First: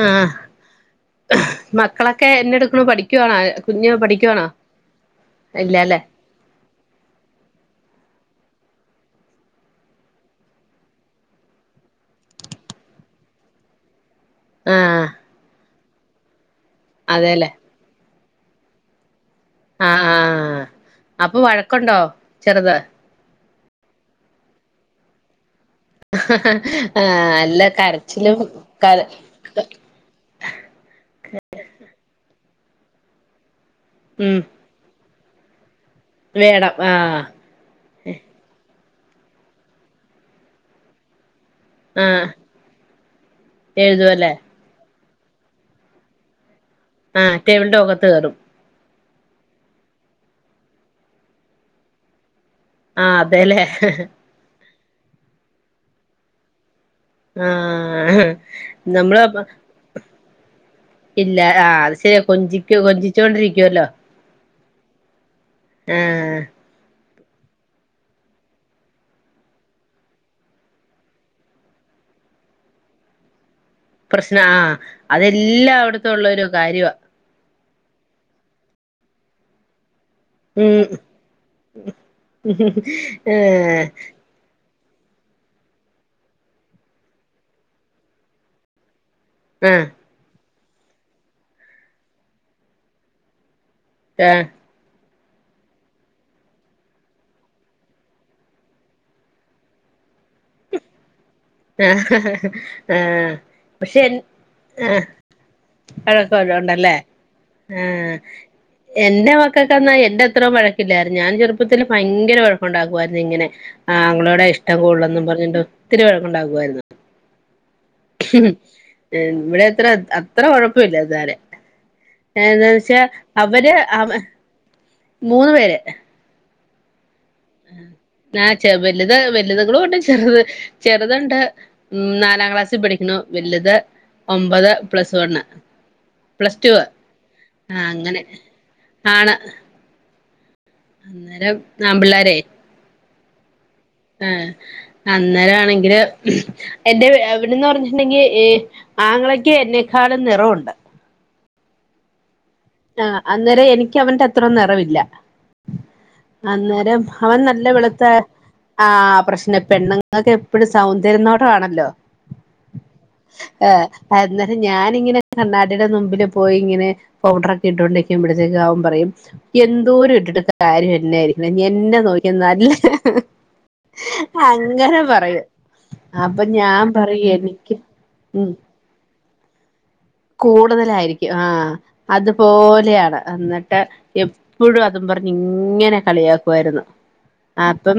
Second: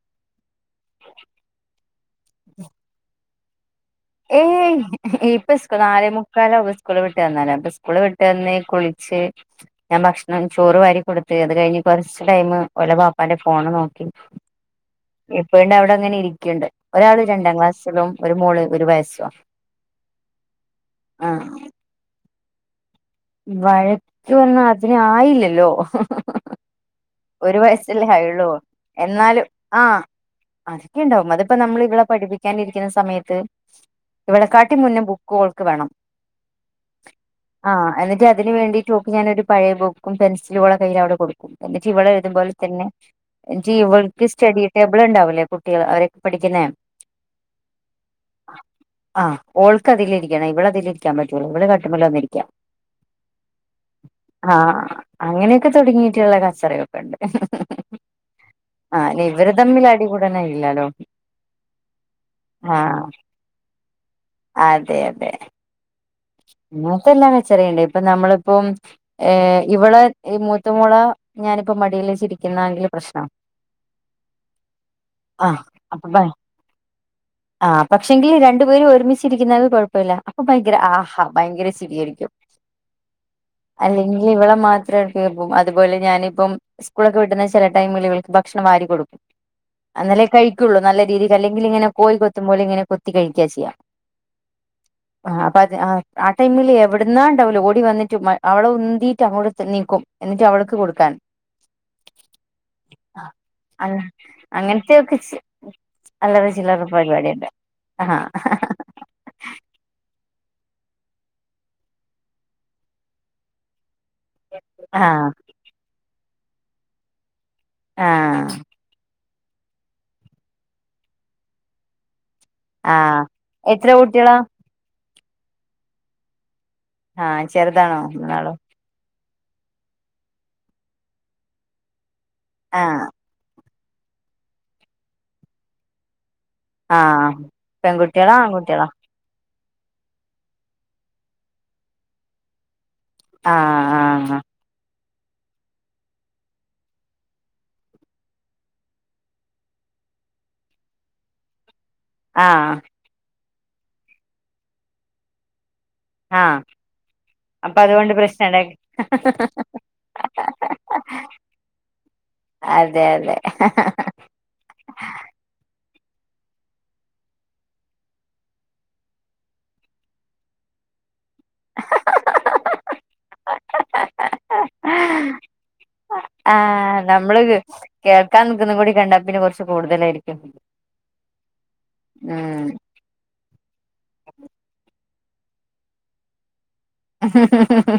ആഹ് മക്കളൊക്കെ എന്നാ എടുക്കണ് പഠിക്കുവാണ കുഞ്ഞ് പഠിക്കു ഏയ് ഇപ്പ [unintelligible] മുക്കാല സ്കൂള് വിട്ടു വന്നാലേ അപ്പൊ സ്കൂള് വിട്ടു വന്ന് കുളിച്ച് ഞാൻ ഭക്ഷണം ചോറ് വാരി കൊടുത്ത് അത് കഴിഞ്ഞ് കൊറച്ച് ടൈം ഓലെ ബാപ്പാന്റെ ഫോണ് നോക്കി ആഹ് എപ്പോഴണ്ട് അവിടെ ഇങ്ങനെ ഇരിക്ക്ണ്ട് ഒരാള് അതെല്ലേ രണ്ടാം ക്ലാസ്സിലും ഒരു മോള് ഒരു വയസ്സോ ആഹ് ആഹ് അപ്പൊ വഴക്കുണ്ടോ ചെറുത് വഴക്ക് വന്ന അതിനെ ആയില്ലല്ലോ ആഹ് ഒരു അല്ല വയസല്ലേ കരച്ചിലും ആയുള്ളൂ കര എന്നാലും ആഹ് അതൊക്കെ ഉണ്ടാവും അതിപ്പോ നമ്മൾ ഇവിള പഠിപ്പിക്കാനിരിക്കണ സമയത്ത് ഉം ഇവളെ കാട്ടി മുന്നെ ബുകോൾക്ക് വേണം വേണം ആഹ് ആഹ് എന്നിട്ട് അതിന് വേണ്ടീട്ട് ഓക്ക് ഞാനൊരു പഴയ ബുക്കും പെൻസിലും ഓളെ കയ്യിൽ അവിടെ കൊടുക്കും എന്നിട്ട് ഇവള് ആഹ് എഴുതുംപോലെ തന്നെ എന്നിട്ട് ഇവക് എഴുതുവല്ലേ സ്റ്റഡി ടബിൾ ഉണ്ടാവില്ലേ കുട്ടികൾ അവരൊക്കെ പഠിക്കുന്നേ ആഹ് ടേബിന്റെകത്ത് കയറും ആഹ് ഓൾക്കതില് ഇരിക്കണം ഇവള് അതിലിരിക്കാൻ പറ്റൂല ഇവള് കട്ടുമ്മല് വന്നിരിക്കാ ആഹ് അതെല്ലേ ആഹ് അങ്ങനെയൊക്കെ തുടങ്ങിയിട്ടുള്ള കച്ചറള്ളൂ ആഹ് നമ്മള് ആഹ് ഇവര് തമ്മിൽ അടിക്കൂടനെ ഇല്ലാലോ ഇല്ല ആഹ് അത് ശരിയാ കൊഞ്ചിക്കൊ കൊഞ്ചിച്ചോണ്ടിരിക്കുവല്ലോ അതെ അതെ ഉം അങ്ങനത്തെ എല്ലാം കച്ചറയിണ്ട് ഇപ്പൊ നമ്മളിപ്പം ഏഹ് ഇവളെ മൂത്തമോളെ ഞാനിപ്പോ മടീൽ വെച്ച് ഇരിക്കുന്നാെങ്കില് പ്രശ്നം പ്രശ്നാ ആഹ് ആഹ് അതെല്ലാം അപ്പൊ ഭയ വിടത്തള്ളൊരു കാര്യമാ ആഹ് പക്ഷെങ്കില് രണ്ടു പേരും ഒരുമിച്ചിരിക്കുന്ന കുഴപ്പമില്ല അപ്പൊ ഭയങ്കര ഉം ആഹ് ഭയങ്കര ചിരിആയിരിക്കും ഏഹ് അല്ലെങ്ക ഇവള മാത്രം എടുക്കേം പോവും അതുപോലെ ഞാനിപ്പം സ്കൂളൊക്കെ വിട്ടുന്ന ചില ടൈമിൽ ഇവൾക്ക് ഭക്ഷണം വാരി കൊടുക്കും ഉം അന്നലേ കഴിക്കുകുള്ളൂ നല്ല രീതിക്ക് അല്ലെങ്കിൽ ഇങ്ങനെ കോയി കൊത്തുമ പോല ഇങ്ങനെ കൊത്തി കഴിക്കുക ചെയ്യാം ആഹ് ആഹ് ആ ടൈമില് എവിടുന്നാണ്ടാവൂല ഓടി വന്നിട്ട് അവള ഉന്തിയിട്ട് അങ്ങോട്ട നീക്കും എന്നിട്ട് അവൾക്ക് കൊടുക്കാൻ ആഹ് അ പക്ഷെ എൻ ആഹ് അങ്ങൻതൊക്കെ അല്ലറ വഴക്കവല്ലോം ചിലറ ഉണ്ടല്ലേ പരിപാടിയ്ണ്ട് ആഹ് എന്റെ മക്കക്കെന്നാൽ എന്റെ അത്രോ വഴക്കില്ലായിരുന്നു ഞാൻ ചെറുപ്പത്തിൽ ഭയങ്കര വഴക്കുണ്ടാക്കുയിരുന്നു ഇങ്ങനെ ആഹ് ഇങ്ങളോടെ ഇഷ്ടം കൂടുലെന്നും ആഹ് പറഞ്ഞിട്ട് ഒത്തിരി വഴക്കുണ്ടാകുവായിരുന്നു ആഹ് ഇവിടെത്ര അത്ര വഴക്ക് ഇല്ല ഇതരെ ഏ എന്താ വച്ചാ ആഹ് അവര് എത്ര അവ കുട്ടികളാ മൂന്ന് പേര് ആഹ് ചെറുതാണോ മൂന്നാളും വലു വലുതകളും ഉണ്ട് ചെറുത് ചെറുതണ്ട് ഉം നാലാം ക്ലാസ്സിൽ ആഹ് പഠിക്കുന്നു വലുത് ഒമ്പത് പ്ലസ് വൺ പ്ലസ് ടു ആഹ് അങ്ങനെ പെൺകുട്ടികളോ ആൺകുട്ടികളോ ആണ് അന്നേരം നാ പിള്ളാരേ ആ ആഹ് ആഹ് അന്നേരാണെങ്കില് എന്റെ എവിടെന്ന് പറഞ്ഞിട്ടുണ്ടെങ്കിൽ ആങ്ങളക്ക് എന്നെക്കാളും നിറവുണ്ട് ആഹ് ആഹ് അന്നേരം എനിക്ക് അവന്റെ അത്രോ നിറവില്ല ആഹ് ആഹ് അന്നേരം അവൻ നല്ല അപ്പൊ വെളുത്ത അതുകൊണ്ട് പ്രശ്നം ഉണ്ടായി ആ പ്രശ്ന പെണ്ണങ്ങളൊക്കെ ഇപ്പടെ സൗന്ദര്യംന്നോടണല്ലോ അതെ അതെ അന്നേരം ഞാനിങ്ങനെ കണ്ണാടിടെ മുമ്പില് പോയി ഇങ്ങനെ പൗഡറൊക് ഇട്ടോണ്ടിരിക്കുമ്പഴ്ത്തേക്ക് അവൻ പറയും എന്തോരും ഇട്ടിട്ട് കാര്യന്നെയിരി [unintelligible] എന്നെ നോക്കി അങ്ങനെ പറയും അപ്പ ഞാൻ പറയു എനിക്ക് ഉം ഒന്നും കൂടി കണ്ടാ പിന്നെ കൊറച്ച് കൂട്തലായിരി കൂടുതലായിരിക്കും ആഹ് അതുപോലെയാണ് അന്നിട്ട് എപ്പഴും അതും പറഞ്ഞ് ഇങ്ങനെ കളിയാക്കുവായിരുന്നു അപ്പം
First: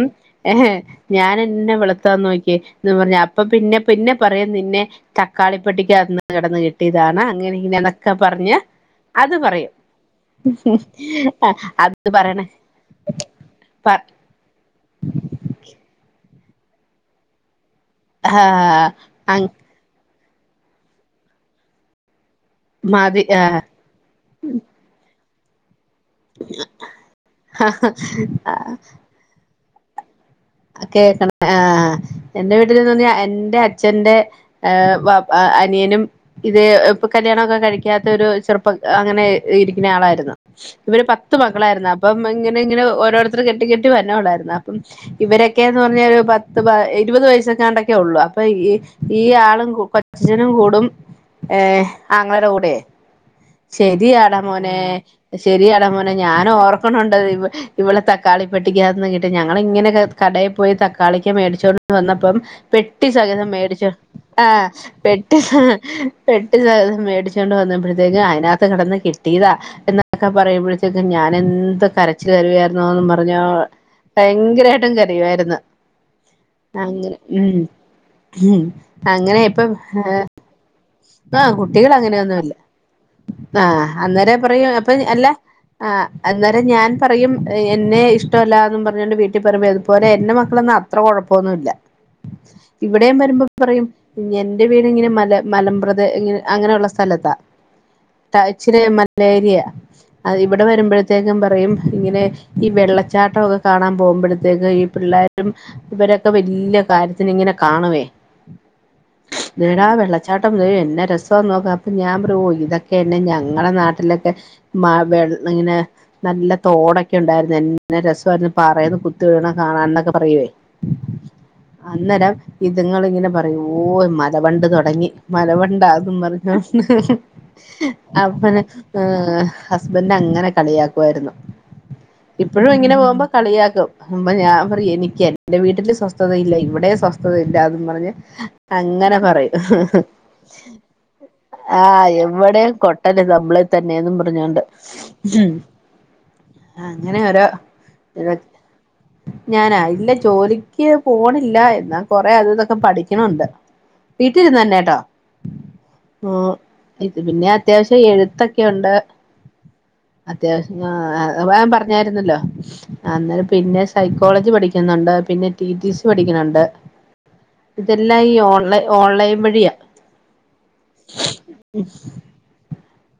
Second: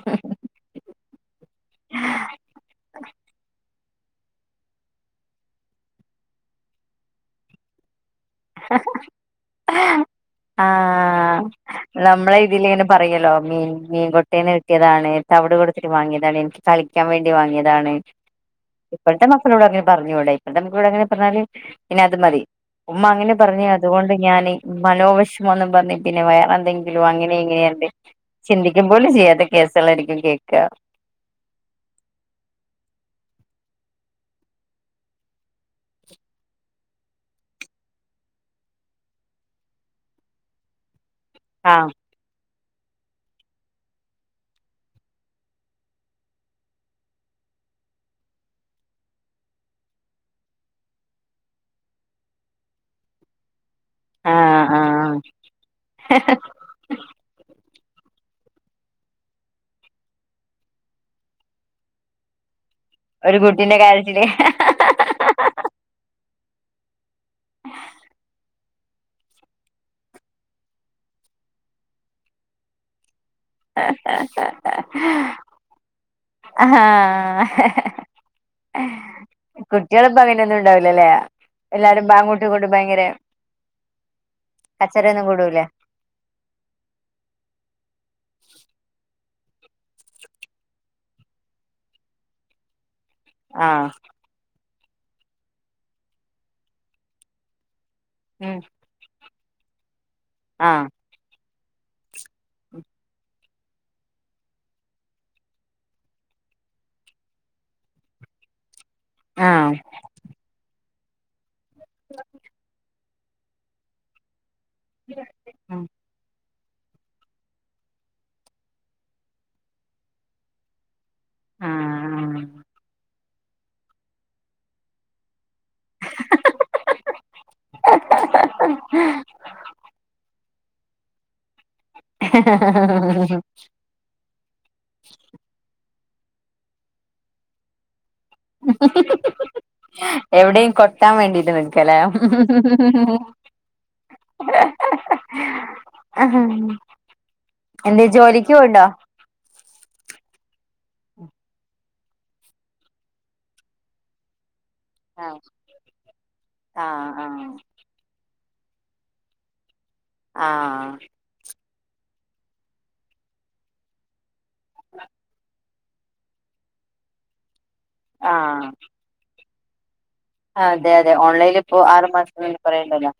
ഏഹ് ഞാൻ എന്നാ വെള്ത്താന്ന് നോക്കിയെ എന്നും പറഞ്ഞ് അപ്പൊ പിന്നെ പിന്നെ പറയും നിന്നെ തക്കാളിപ്പെട്ടിക്ക് അകത്ത്ന്ന് കെടന്ന് കിട്ടിയതാണ് അങ്ങനെ ഇങ്ങനെയാന്നെക് ക്കെ പറഞ്ഞ് അത് പറയും ഉം ആഹ് ആഹ് അത് നമ്മളെ പറയണേ ഇതില് ഇങ്ങനെ പറയല്ലോ മീൻ പ മീൻ കൊ ട്ടേന്ന് കിട്ടിയതാണ് തവിട് കൊടുത്തിട്ട് വാങ്ങിയതാണ് എനിക്ക് കളിക്കാൻ വേണ്ടി വാങ്ങിയതാണ് ആഹ് ഇപ്പഴ്ത്തെ അങ് മക്കളോട് അങ്ങനെ പറഞ്ഞൂടാ ഇപ്പഴ്ത്തെ മക്കളോട് അങ്ങനെ പറഞ്ഞാല് പിന്നെ അത് മതി മതി ഉമ്മങ്ങനെ ആഹ് പറഞ്ഞ് അതുകൊണ്ട് ഞാൻ മനോവെഷ ന്നും പറഞ്ഞ് പിന്നെ വേറെ എന്തെങ്കിലും അങ്ങനെ ഇങ്ങനെയാണ്ട് ചിന്തിക്കും പോലും ചെയ്യാത്ത കേസളായിരിക്കും കേൾക്കാ കേക്ക്ണ് ആഹ് എന്റെ വീട്ടില്ന്ന് പറഞ്ഞാ എന്റെ അച്ഛന്റെ ഏഹ് വാപ് ആഹ് അനിയനും ഇത് ഇപ്പൊ കല്യാണൊക്കെ കഴിക്കാത്ത ഒരു ചെറുപ്പം അങ്ങനെ ഇരിക്ക്ണ ആളായിരുന്നു ഇവര് പത്ത് ആഹ് മക്കളായിരുന്ന് അപ്പം ഇങ്ങനെ ഇങ്ങനെ ഓരോരുത്തറ് കെട്ടി കെട്ടി വരണോള്ളായിരുന്ന് അപ്പം ഇവരൊക്കെന്ന് പറഞ്ഞാ ഒരു പത്ത് പ ഇരുപത് വയസ്സെങ്ങാണ്ടൊക്കെ ഉള്ളൂ അപ്പൊ ഈ ഈ ആളും കു കൊച് ച്ചച്ചനും കൂടും ഏഹ് ആങ്ങളേടെ കൂടെയെ ശരിയാടാ ആഹ് മോനെ ആഹ് ശരിയാട മോനെ ഞാനോർ ക്കൊണണ്ടത് ഇ ഇവിളെ തക്കാളി പെട്ടിക്കാത്ത്ന്ന് കിട്ടിയെ ഞങ്ങള് ഇങ്ങനെ [unintelligible] കടേ പോയി തക്കാളിക്ക മേടിച്ചോണ്ട് വന്നപ്പം പെട്ടി ഒരു സകിതം കുട്ടിന്റെ മേടിച്ചോ കാര്യത്തില് ആഹ് പെട്ടി പെട്ടി സഹിതം മേടിച്ചോണ്ട് വന്നപ്പഴ്ത്തേക്കും അതിനാത്ത് കെടന്ന് കിട്ടീതാ എന്നൊക്കെ പറയുമ്പഴ്ത്തേക്കും ഞാൻ എന്ത് കരച്ചില് കരുവയായിരുന്നോന്ന് പറഞ്ഞോ ഹ ഹ ഹ ഹ ചെയ്യുവായിരുന്നു അങ്ങനെ ഉം ആഹ് ഉം അങ്ങനെ ഇപ്പം കുട്ടികളിപ്പ അങ്ങനെയൊന്നും ഉണ്ടാവില്ലല്ലേ ആഹ് കുട്ടികൾ എല്ലാരും അങ്ങോട്ടും അങ്ങനൊയൊന്നുല്ലാ ഇങ്ങോട്ടും ഭയങ്കര ആഹ് അന്നേരെ പറയും അപ്പൊ കച്ചറയൊന്നും അല്ല കൂടൂലേ ആഹ് അന്നേരം ഞാൻ പറയും ഏഹ് എന്നെ ഇഷ്ട്ടവല്ലാന്ന് പറഞ്ഞോണ്ട് വീട്ടി പറയുമ്പോ [unintelligible] പോലെ എന്റെ മക്കളൊന്നും അത്ര കൊഴപ്പൊന്നുല്ലാ ഇവിടേം വരുമ്പ പറയും ആഹ് ഉം എന്റെ വീട് ഇങ്ങനെ മല മലമ്പ്ര അങ്ങനെയൊള്ള സ്ഥലത്താ ആഹ് ഉം ഇച്ചിരെ മ ലേരിയാ അത് ഇവിടെ ആഹ് വരുമ്പഴ് ത്തേക്കും പറയും ഇങ്ങനെ ഈ വെള്ളച്ചാട്ടക്കെ കാണാൻ പോകുമ്പഴ്ത്തേ ത് ഈ പിള്ളാരും ഇവരൊക്കെ വെല്യ കാര്യത്തിന് ഇങ്ങനെ കാണുവേ ആഹ് തേടാ വെള്ളച്ചാട്ടം തേ എന്നാ രസാന്ന് നോക്ക് അപ്പ ഞാൻ പറയും ഓഹ് ഇതൊക് ക്കെയെന്നാ ഞങ്ങളെ നാട്ടിലൊക്കെ മ വെൾ ന്ന്ങ്ങനെ ഉം നല്ല തോടൊക്കെ ഒണ്ടായിരുന്നു എന്നറ രസായിരുന്നു പാറേന്ന് കുത് [unintelligible] കാണാൻന്നൊക്കെ പറയുവേ അന്നരം ആഹ് ഇതുങ്ങള്ങ്ങനെ പറയും ഓഹ് ഈ മലവണ്ട് തൊടങ്ങി മലവണ്ടാന്നും പറഞ്ഞോണ്ട് അപ്പ പിന്നെ ഏഹ് ഹസ്ബൻഡ് അങ്ങനെ കളിയാക്കുവായിരുന്നു ഇപ്പഴും ഇങ്ങനെ പോകുമ്പോ കളിയാക്കും അപ്പ ഞാൻ പറ എനിക്ക എന്റെ വീട്ടില് സ്വസ്ഥതയില്ല ഇവിടെ സ്വസ്ഥതയില്ലും പറഞ്ഞ് അങ്ങനെ പറയൂ എവിടെയും കൊട്ടാൻ വേണ്ടീട്ട് നിക്കലേ ആഹ് എവിടെ കൊട്ടല്ലമ്പള തന്നെയും പറഞ്ഞോണ്ട് ഉം അങ്ങനെ ഓരോ എന്തേ ജോലിക്ക് പോവ്ണ്ടോ ഞാനാ ഇല്ല ജോലിക്ക് പോണില്ല എന്നാ കൊറെേ അത് ഇതൊക്കെ പഠിക്കണുണ്ട് വീട്ടിരുന്ന് തന്നെട്ടോ ആഹ് ഇത് ആഹ് പിന്നെ ആഹ് അത്യാവശ്യം എഴുത്തൊക്കെുണ്ട് അത്യാവശ്യം ആഹ് ഞൻ പറഞ്ഞായിരുന്നല്ലോ അന്നര പിന്നെ സൈക്കോളജി പഠിക്കുന്നുണ്ട് പിന്നെ ടി ടി സി പഠിക്കുന്നുണ്ട് ഇതെല്ലാം ഈ ഓൺലൈ ഓൺലൈൻ വഴിയ ആഹ് അതെ അതെ ഓൺലൈനി ഇപ്പോ ആറു മാസംന്ന പറയണ്ടല്ലോ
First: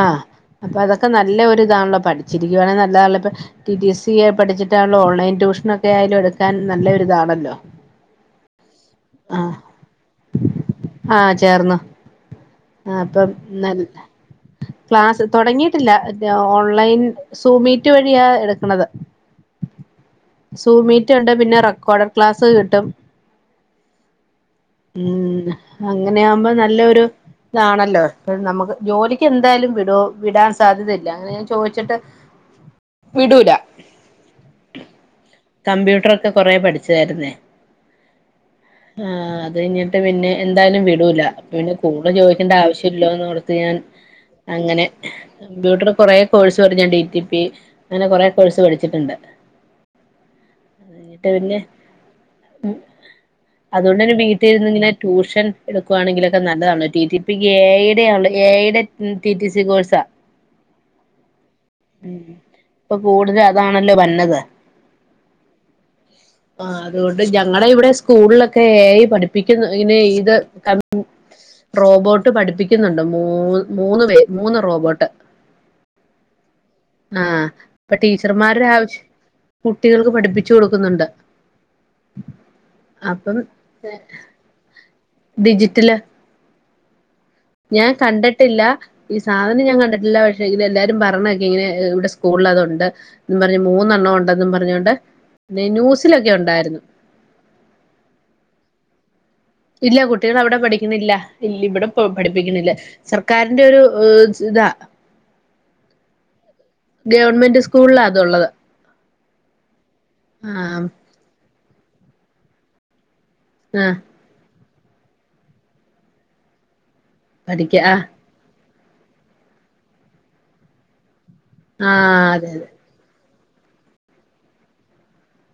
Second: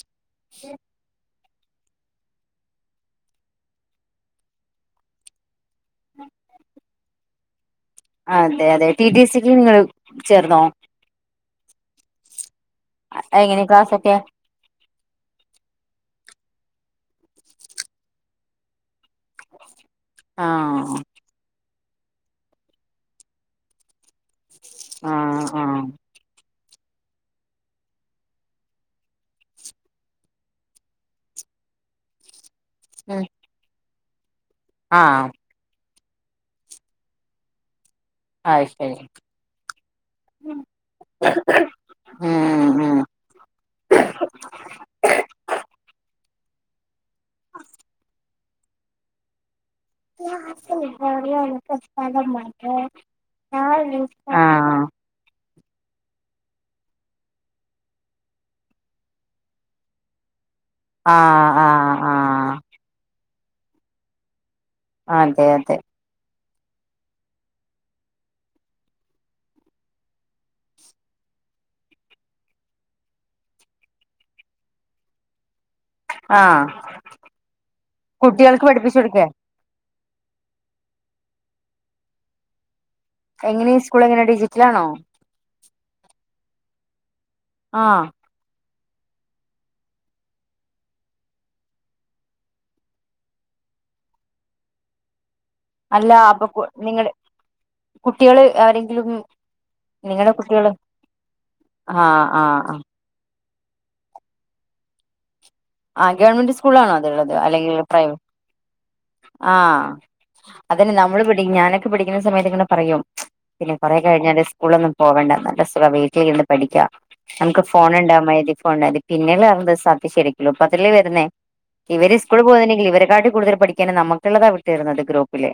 ആഹ് അപ്പൊ അതൊക്കെ നല്ലൊരൂ ഇതാണല്ലോ പഠിച്ചിരിക്കുവാണെങ്കിൽ നല്ലതാണല്ലോ ഇപ്പൊ ടിടിി സി പഠിച്ചിട്ടാല്ല ഓൺലൈൻ ട്യൂഷന ഒക്കെ ആയാലും എടുക്കാൻ നല്ലൊരിതാണല്ലോ അതെ അതെ ടിടി സിക്ക് ആഹ് നിങ്ങള് ചേർന്നോ ആഹ് ചേർന്നോ ആഹ് അപ്പം എങ്ങനെ നല്ല ക്ലാസ്സൊക്കെ ക്ലാസ്സ് തുടങ്ങിയിട്ടില്ല ഓൺലൈൻ സൂമീറ്റ് വഴിയാ എടുക്കണത് ആഹ് സൂമീറ്റ് കണ്ട് പിന്നെ റെക്കോർഡഡ ക്ലാസ് കിട്ടും ആഹ് ഉം ആഹ് അങ്ങനൊകുമ്പോ നല്ലൊരു ഇതാണല്ലോ നമുക്ക് ജോലി എന്തായാലും വിട വിടാൻ സാധ്യതല്ലങ്ങന ഞാൻ ചോദിച്ചിട്ട് ഉം വിടൂല ആഹ് കമ്പ്യൂട്ടർ ഒക്കെ കൊറെേ പഠിച്ചതായിരുന്നേ ആയ്ശരി ആഹ് അത് കഞ്ഞിട്ട് പിന്നെ എന്തായാലും വിടൂല്ല പിന്നെ കൂടുതൽ ചോദിക്കേണ്ട ഉം ഉം ആവശ്യമല്ലോന്ന് ത്ത് ഞൻ അങ്ങനെ കമ്പ്യൂട്ടർ കുറേ കോഴ്സ് പറ ഞാൻ ഡി ടി പി അങ്ങനെ കൊറെേ കോഴ്സ് പഠിച്ചിട്ടുണ്ട് കഴിഞ്ഞിട്ട് പിന്നെ അതുകൊണ്ട് [unintelligible] തന്നെ വീട്ടിലിരുന്ന് ആഹ് ഇങ്ങനെ ട്യൂഷൻ എടുക്കുവാണെങ്കിലൊക്കെ നല്ലതാണല്ല ടി ടി പി ക്കെ ഏഴര ആള്ള [unintelligible] ഉം ടിടി സി കോഴ്സ ആഹ് ആഹ് ആഹ് ഇപ്പൊ കൂടുതൽ അതാണല്ലോ വന്നത് അതെ അതെ ഉം ആഹ് അതുകൊണ്ട് ഞങ്ങള ഇവിടെ സ്കൂളിലൊക്കെ എ അയ് പഠിപ്പിക്കുന്ന ഇങ്ങനെ ഇത് റോബോട്ട് പഠിപ്പിക്കുന്നുണ്ട് മൂ മൂന്ന് പേ മൂന്ന് റോബോട്ട് ആഹ് ആഹ് അപ്പൊ ടീച്ചർമാര് കുട്ടികൾക്ക് [unintelligible] പഠിപ്പിച്ചു കൊടുക്കേ കുട്ടികള്ക്ക് പഠിപ്പിച്ചു കൊടുക്കുന്നുണ്ട് അപ്പം എങ്ങനെ സ്കൂൾ എങ്ങനെ ഡിജിറ്റൽആണോ ഡിജിറ്റല് ഞാൻ ആഹ് കണ്ടിട്ടില്ല ഈ സാധനം ഞാൻ കണ്ടിട്ടില്ല പക്ഷെ ഇ എല്ലാരും പറഞ്ഞൊക്കെ ഇങ്ങനെ ഇവിടെ സ്കൂളിൽ അത്ഉണ്ട് എന്ന പറഞ് മൂന്നെണ്ണം ഉണ്ടെന്നും പറഞ്ഞോണ്ട് പിന്നെ അല്ല ന്യൂസിലൊക്കെ അപ്പൊ ഉണ്ടായിരുന്നു നിങ്ങടെ കുട്ടികള് ആരെങ്കിലും ഇല്ല നിങ്ങളുടെ കുട്ടികൾ അവിടെ കുട്ടികള് പഠിക്കുന്നില്ല ഇവിടെ ആഹ് പഠിപ്പിക്കുന്നില്ല ആഹ് സർക്കാരിന്റെ ഒരു ഇതാ ആഹ് ഗവൺമെന്റ് സ്കൂളാണോ അതള്ളത് ഗവൺമെന്റ് അല്ലെങ്കിൽ സ്കൂളിലാ പ്രൈവ അതുള്ളത് ആഹ് ആഹ് അതന്നെ നമ്മള് പടി ഞാനൊക്കെ പടിക്കുന്ന സമയത്ത് ഇങ്ങനെ പറയും പിന്നെ ആഹ് കുറെ കഴിഞ്ഞാല് സ്കൂളൊന്നും പോവണ്ട നല്ല സുഖ വീട്ടിൽ ഇരുന്ന് പഠിക്കാം നമുക്ക് പഠിക്ക ഫോൺ ആഹ് ഉണ്ടാ മ ഇതി ഫോണതി പിന്നെള്ള വ സാ ശരിക്കലോ അപ്പ അതല്ലേ വരുന്നേ ഇവര് ആഹ് സ്കൂള് അതെ അതെ പോകുന്നണ്ടെങ്കിൽ ഇവരെക്കാട്ടി കൂടുതൽ പഠിക്കാനും നമുക്കുള്ളതാ വിട്ട് തരുന്നത് ഗ്രൂപ്പില്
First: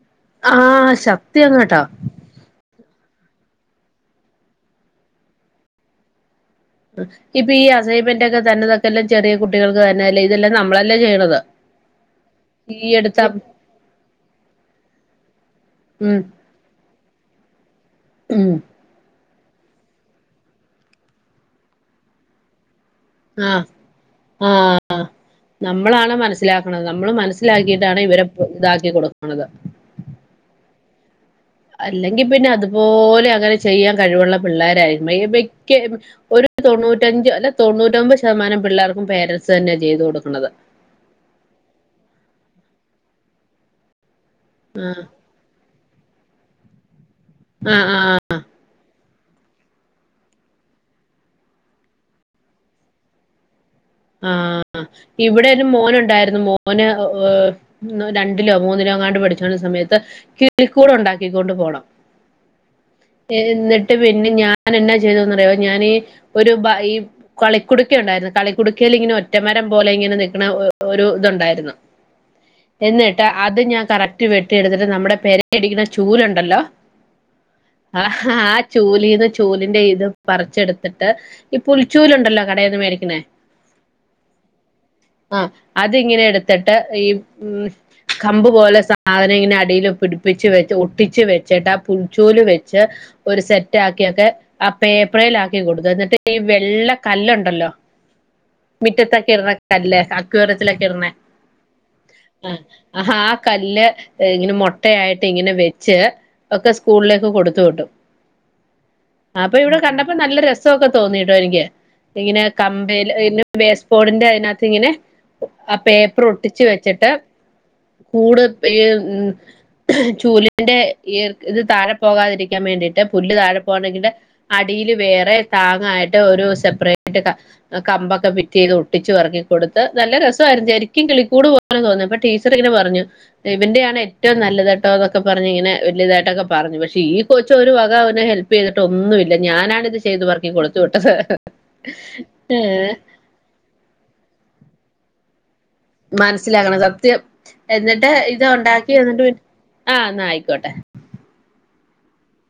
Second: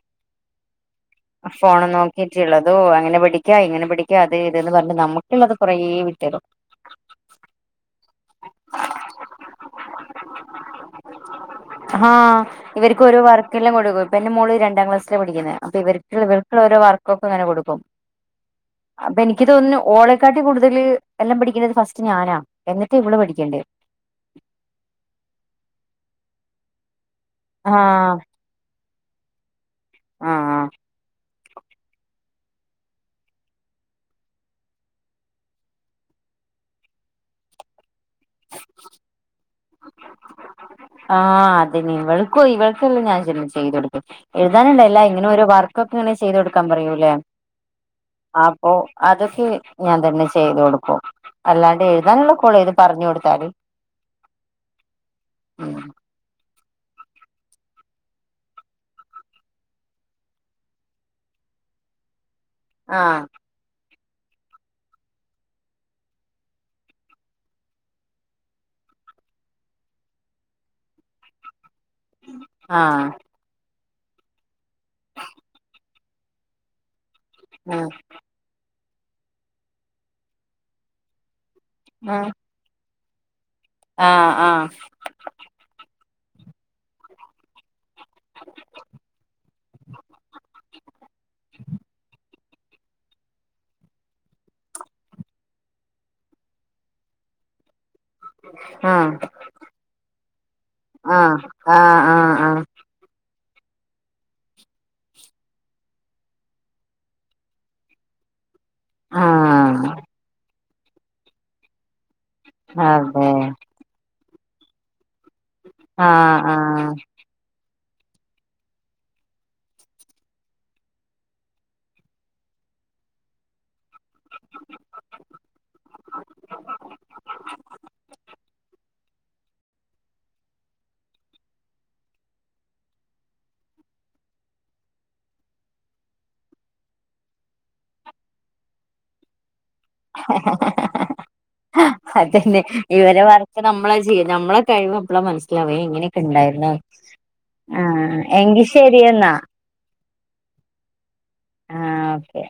ആഹ് ശക്തി ആഹ് അങ്ങാട്ടോ ഫോണ് നോ കെറ്റിയുള്ളതോ അങ്ങനെ പിടിക്കാ ഇങ്ങനെ പിടിക്കാ അത് ഇതന്ന് പറഞ്ഞ് നമുക്കുള്ളത് കുറേ വിട്ടക്കും ഇപ്പൊ ഈ അസൈൻമെന്റ് ഒക്കെ തന്നെതൊക്കെല്ലാം ചെറിയ കുട്ടികൾക്ക് തന്നെല്ലേ ഇതെല്ലാം നമ്മളെല്ലാം ചെയ്യണത് ആഹ് ഈ ഇവർക്ക് ഓരോ എടുത്ത വർക്കല്ലാം കൊടുക്കും ഇപ്പ എന്റെ മോൾ രണ്ടാം ക്ലാസില പടിക്കുന്ന അപ്പൊ ഉം ഇവർക്ക് ഇവർക്ക ഓരോ വർക്കെക്കെങ്ങനെ കൊടുക്കും ഉം അപ്പൊ എനിക്ക് തോന്നുന്നു ഓളക്കാട്ടി കൂടുതൽ എല്ലാം പഠിക്കേണ്ടത് ഫസ്റ്റ് ഞാനാ എന്നിട്ട് ഇവള് പഠിക്കേണ്ട ആഹ് നമ്മളാണ് മനസ്സിലാക്കണത് നമ്മള് മനസ്സിലാക്കിയിട്ടാണ് ആഹ് ഇവരെ ഇതാക്കി കൊടുക്കണത് ആഹ് അല്ലെങ്കി പിന്നെ അതുപോലെ അങ്ങനെ ചെയ്യാൻ കഴിവുള്ള പിള്ളോരായിരുന്നെങ്കിൽ മിക്ക ഒരു തൊണ്ണൂറ്റഞ്ച് അല്ല തൊണ്ണൂറ്റൊമ്പത് ശതമാനം പിള്ളേർക്കും പേരൻസ് തന്നെയാണ് ചെയ്തു കൊടുക്കണത് ആഹ് അതിനിവൾക്കും ഇവൾക്കും ഞാൻ തന്നെ ചെയ്തു കൊടുക്കും എഴുതാനന്നല്ല ഇങ്ങനെ ഓരോ വർ ക്കൊക്കെങ്ങനെ ചെയ്തുടുക്കാൻ പറയൂല്ലേ ആഹ് ആഹ് ആപ്പൊ അതൊക്കെ ഞാൻ തന്നെ ചെയ്തു കൊടുക്കും അല്ലാണ്ട് എഴുതാനുള്ള കുള ഇത് പറഞ്ഞു കൊടുത്താല് ആഹ് ഇവിടെരു ഉം മോനുണ്ടായിരുന്നു മോ ഓന് രണ്ടിലോ മൂന്നിലോ അങ്ങാണ്ട് പഠിച്ചോണ്ടിരുന്ന സമയത്ത് കിളിക്കൂട് ഉണ്ടാക്കിക്കൊണ്ട് പോണം ആഹ് എന്നിട്ട് പിന്നെ ഞാൻ എന്നാ ചെയ്തന്നറിയോ ഞാനീ ഒരു ഈ കളിക്കുടുക്ക ഉണ്ടായിരുന്നു കളിക്കുടു ക്കേല് ഇങ്ങനെ ഒറ്റമരം പോലെ ഇങ്ങനെ നിക്കുന്ന ഒരു ഇതുണ്ടായിരുന്നു ആഹ് എന്നിട്ട് അത് ഞാൻ കറക്റ്റ് വെട്ടിയെടുത്തിട്ട് നമ്മുടെ പെരടിക്കണ ചൂലുണ്ടല്ലോ ആഹ് ആഹ് ചൂലീന്ന് ചൂലിന്റെ ഇത് പറിച്ചെടുത്തിട്ട് ഈ ആഹ് പുൽച്ചൂലുണ്ടല്ലോ കടയിന്ന് മേടിക്കുന്നേ ആഹ് ആഹ് ആഹ് അതിങ്ങനെ എടുത്തിട്ട് ഈ ഉം കമ്പ് പോലെ സാധനം ഇങ്ങനെ അടിൽ പിടിപ്പിച്ച് വെച്ച് ഒട്ടിച്ച് വെച്ചിട്ട് ആ പുൽച്ചോല് വെ ച്ച് ഒരു സെറ്റ് ആക്കിയൊക്കെ ആഹ് പേപ്പറേൽ ആക്കി കൊടുത്തു എന്നിട്ട് ഈ വെള്ള കല്ലുണ്ടല്ലോ ആഹ് മിറ്റത്തൊക്കെ ഇടണ കല്ല് അക്വാറിയത്തിലൊക്കെ ഇടണ ആഹ് ആഹ് കല്ല് ഇങ്ങനെ മുട്ടയായിട്ട് ഇങ്ങനെ വെച്ച് ഒക്കെ സ്കൂളിലേക്ക് കൊടുത്തു വിട്ടു ആഹ് അപ്പൊ ഇവിടെ ആഹ് ആഹ് കണ്ടപ്പോ നല്ല രസമൊക്കെ തോന്നിട്ടോ എനിക്ക് ഇങ്ങനെ അതെ ബേസ്പോഡിന്റെ അതിനകത്ത് ഇങ്ങനെ ആഹ് പേപ്പർ ആഹ് ഒട്ടിച്ചു വെച്ചിട്ട് കൂട് ഈ ചൂലിന്റെ ഈ ഇത് താഴെ പോകാതിരിക്കാൻ വേണ്ടിയിട്ട് പുല്ല് താഴെ പോ [unintelligible] അടില് വേറെ താങ്ങായിട്ട് ഒരു സെപ്പറേറ്റ് കമ്പക്കെ ഫിറ്റ് ചെയ്ത് ഒട്ടിച്ച് പെറക്കി കൊടുത്ത് നല്ല രസവാരുന്നു ശെരിക്കും കിളിക്കൂട് പോല ലെ തോന്നും അപ്പോ ടീച്ചർ ഇങ്ങനെ പറഞ്ഞു ഇവന്റെയാണ് ഏറ്റോം നല്ലത് കേട്ടോ എന്നൊക്കെ പറഞ്ഞ് ഇങ്ങനെ വല്യതായിട്ടൊക്കെ പറഞ്ഞു പക്ഷെ ഈ കൊച്ച് ഒരു വക അവനെ ഹെൽ പ്പ് ചെയ്തിട്ടൊന്നു ഇല്ല ഞാനാണിത് ചെയ്ത് പെറക്കി കൊടുത്തു വിട്ടത് ആഹ് അതന്നെ ഇവരെ വർക്ക് നമ്മള ചെയ്യ നമ്മളെ കഴിവ് ഇപ്പള മനസ്സിലാവേ ഇങ്ങനെയൊക്കെ ഉണ്ടായിരുന്ന മനസ്സിലാക്കണം സത്യം എന്നിട്ട് ആഹ് ഇത് എങ്കി ഒണ്ടാക്കി എന്നിട്ട് ശരിയെന്നാ ആഹ് എന്നാ ആയിക്കോട്ടെ ആഹ് ഓക്കെ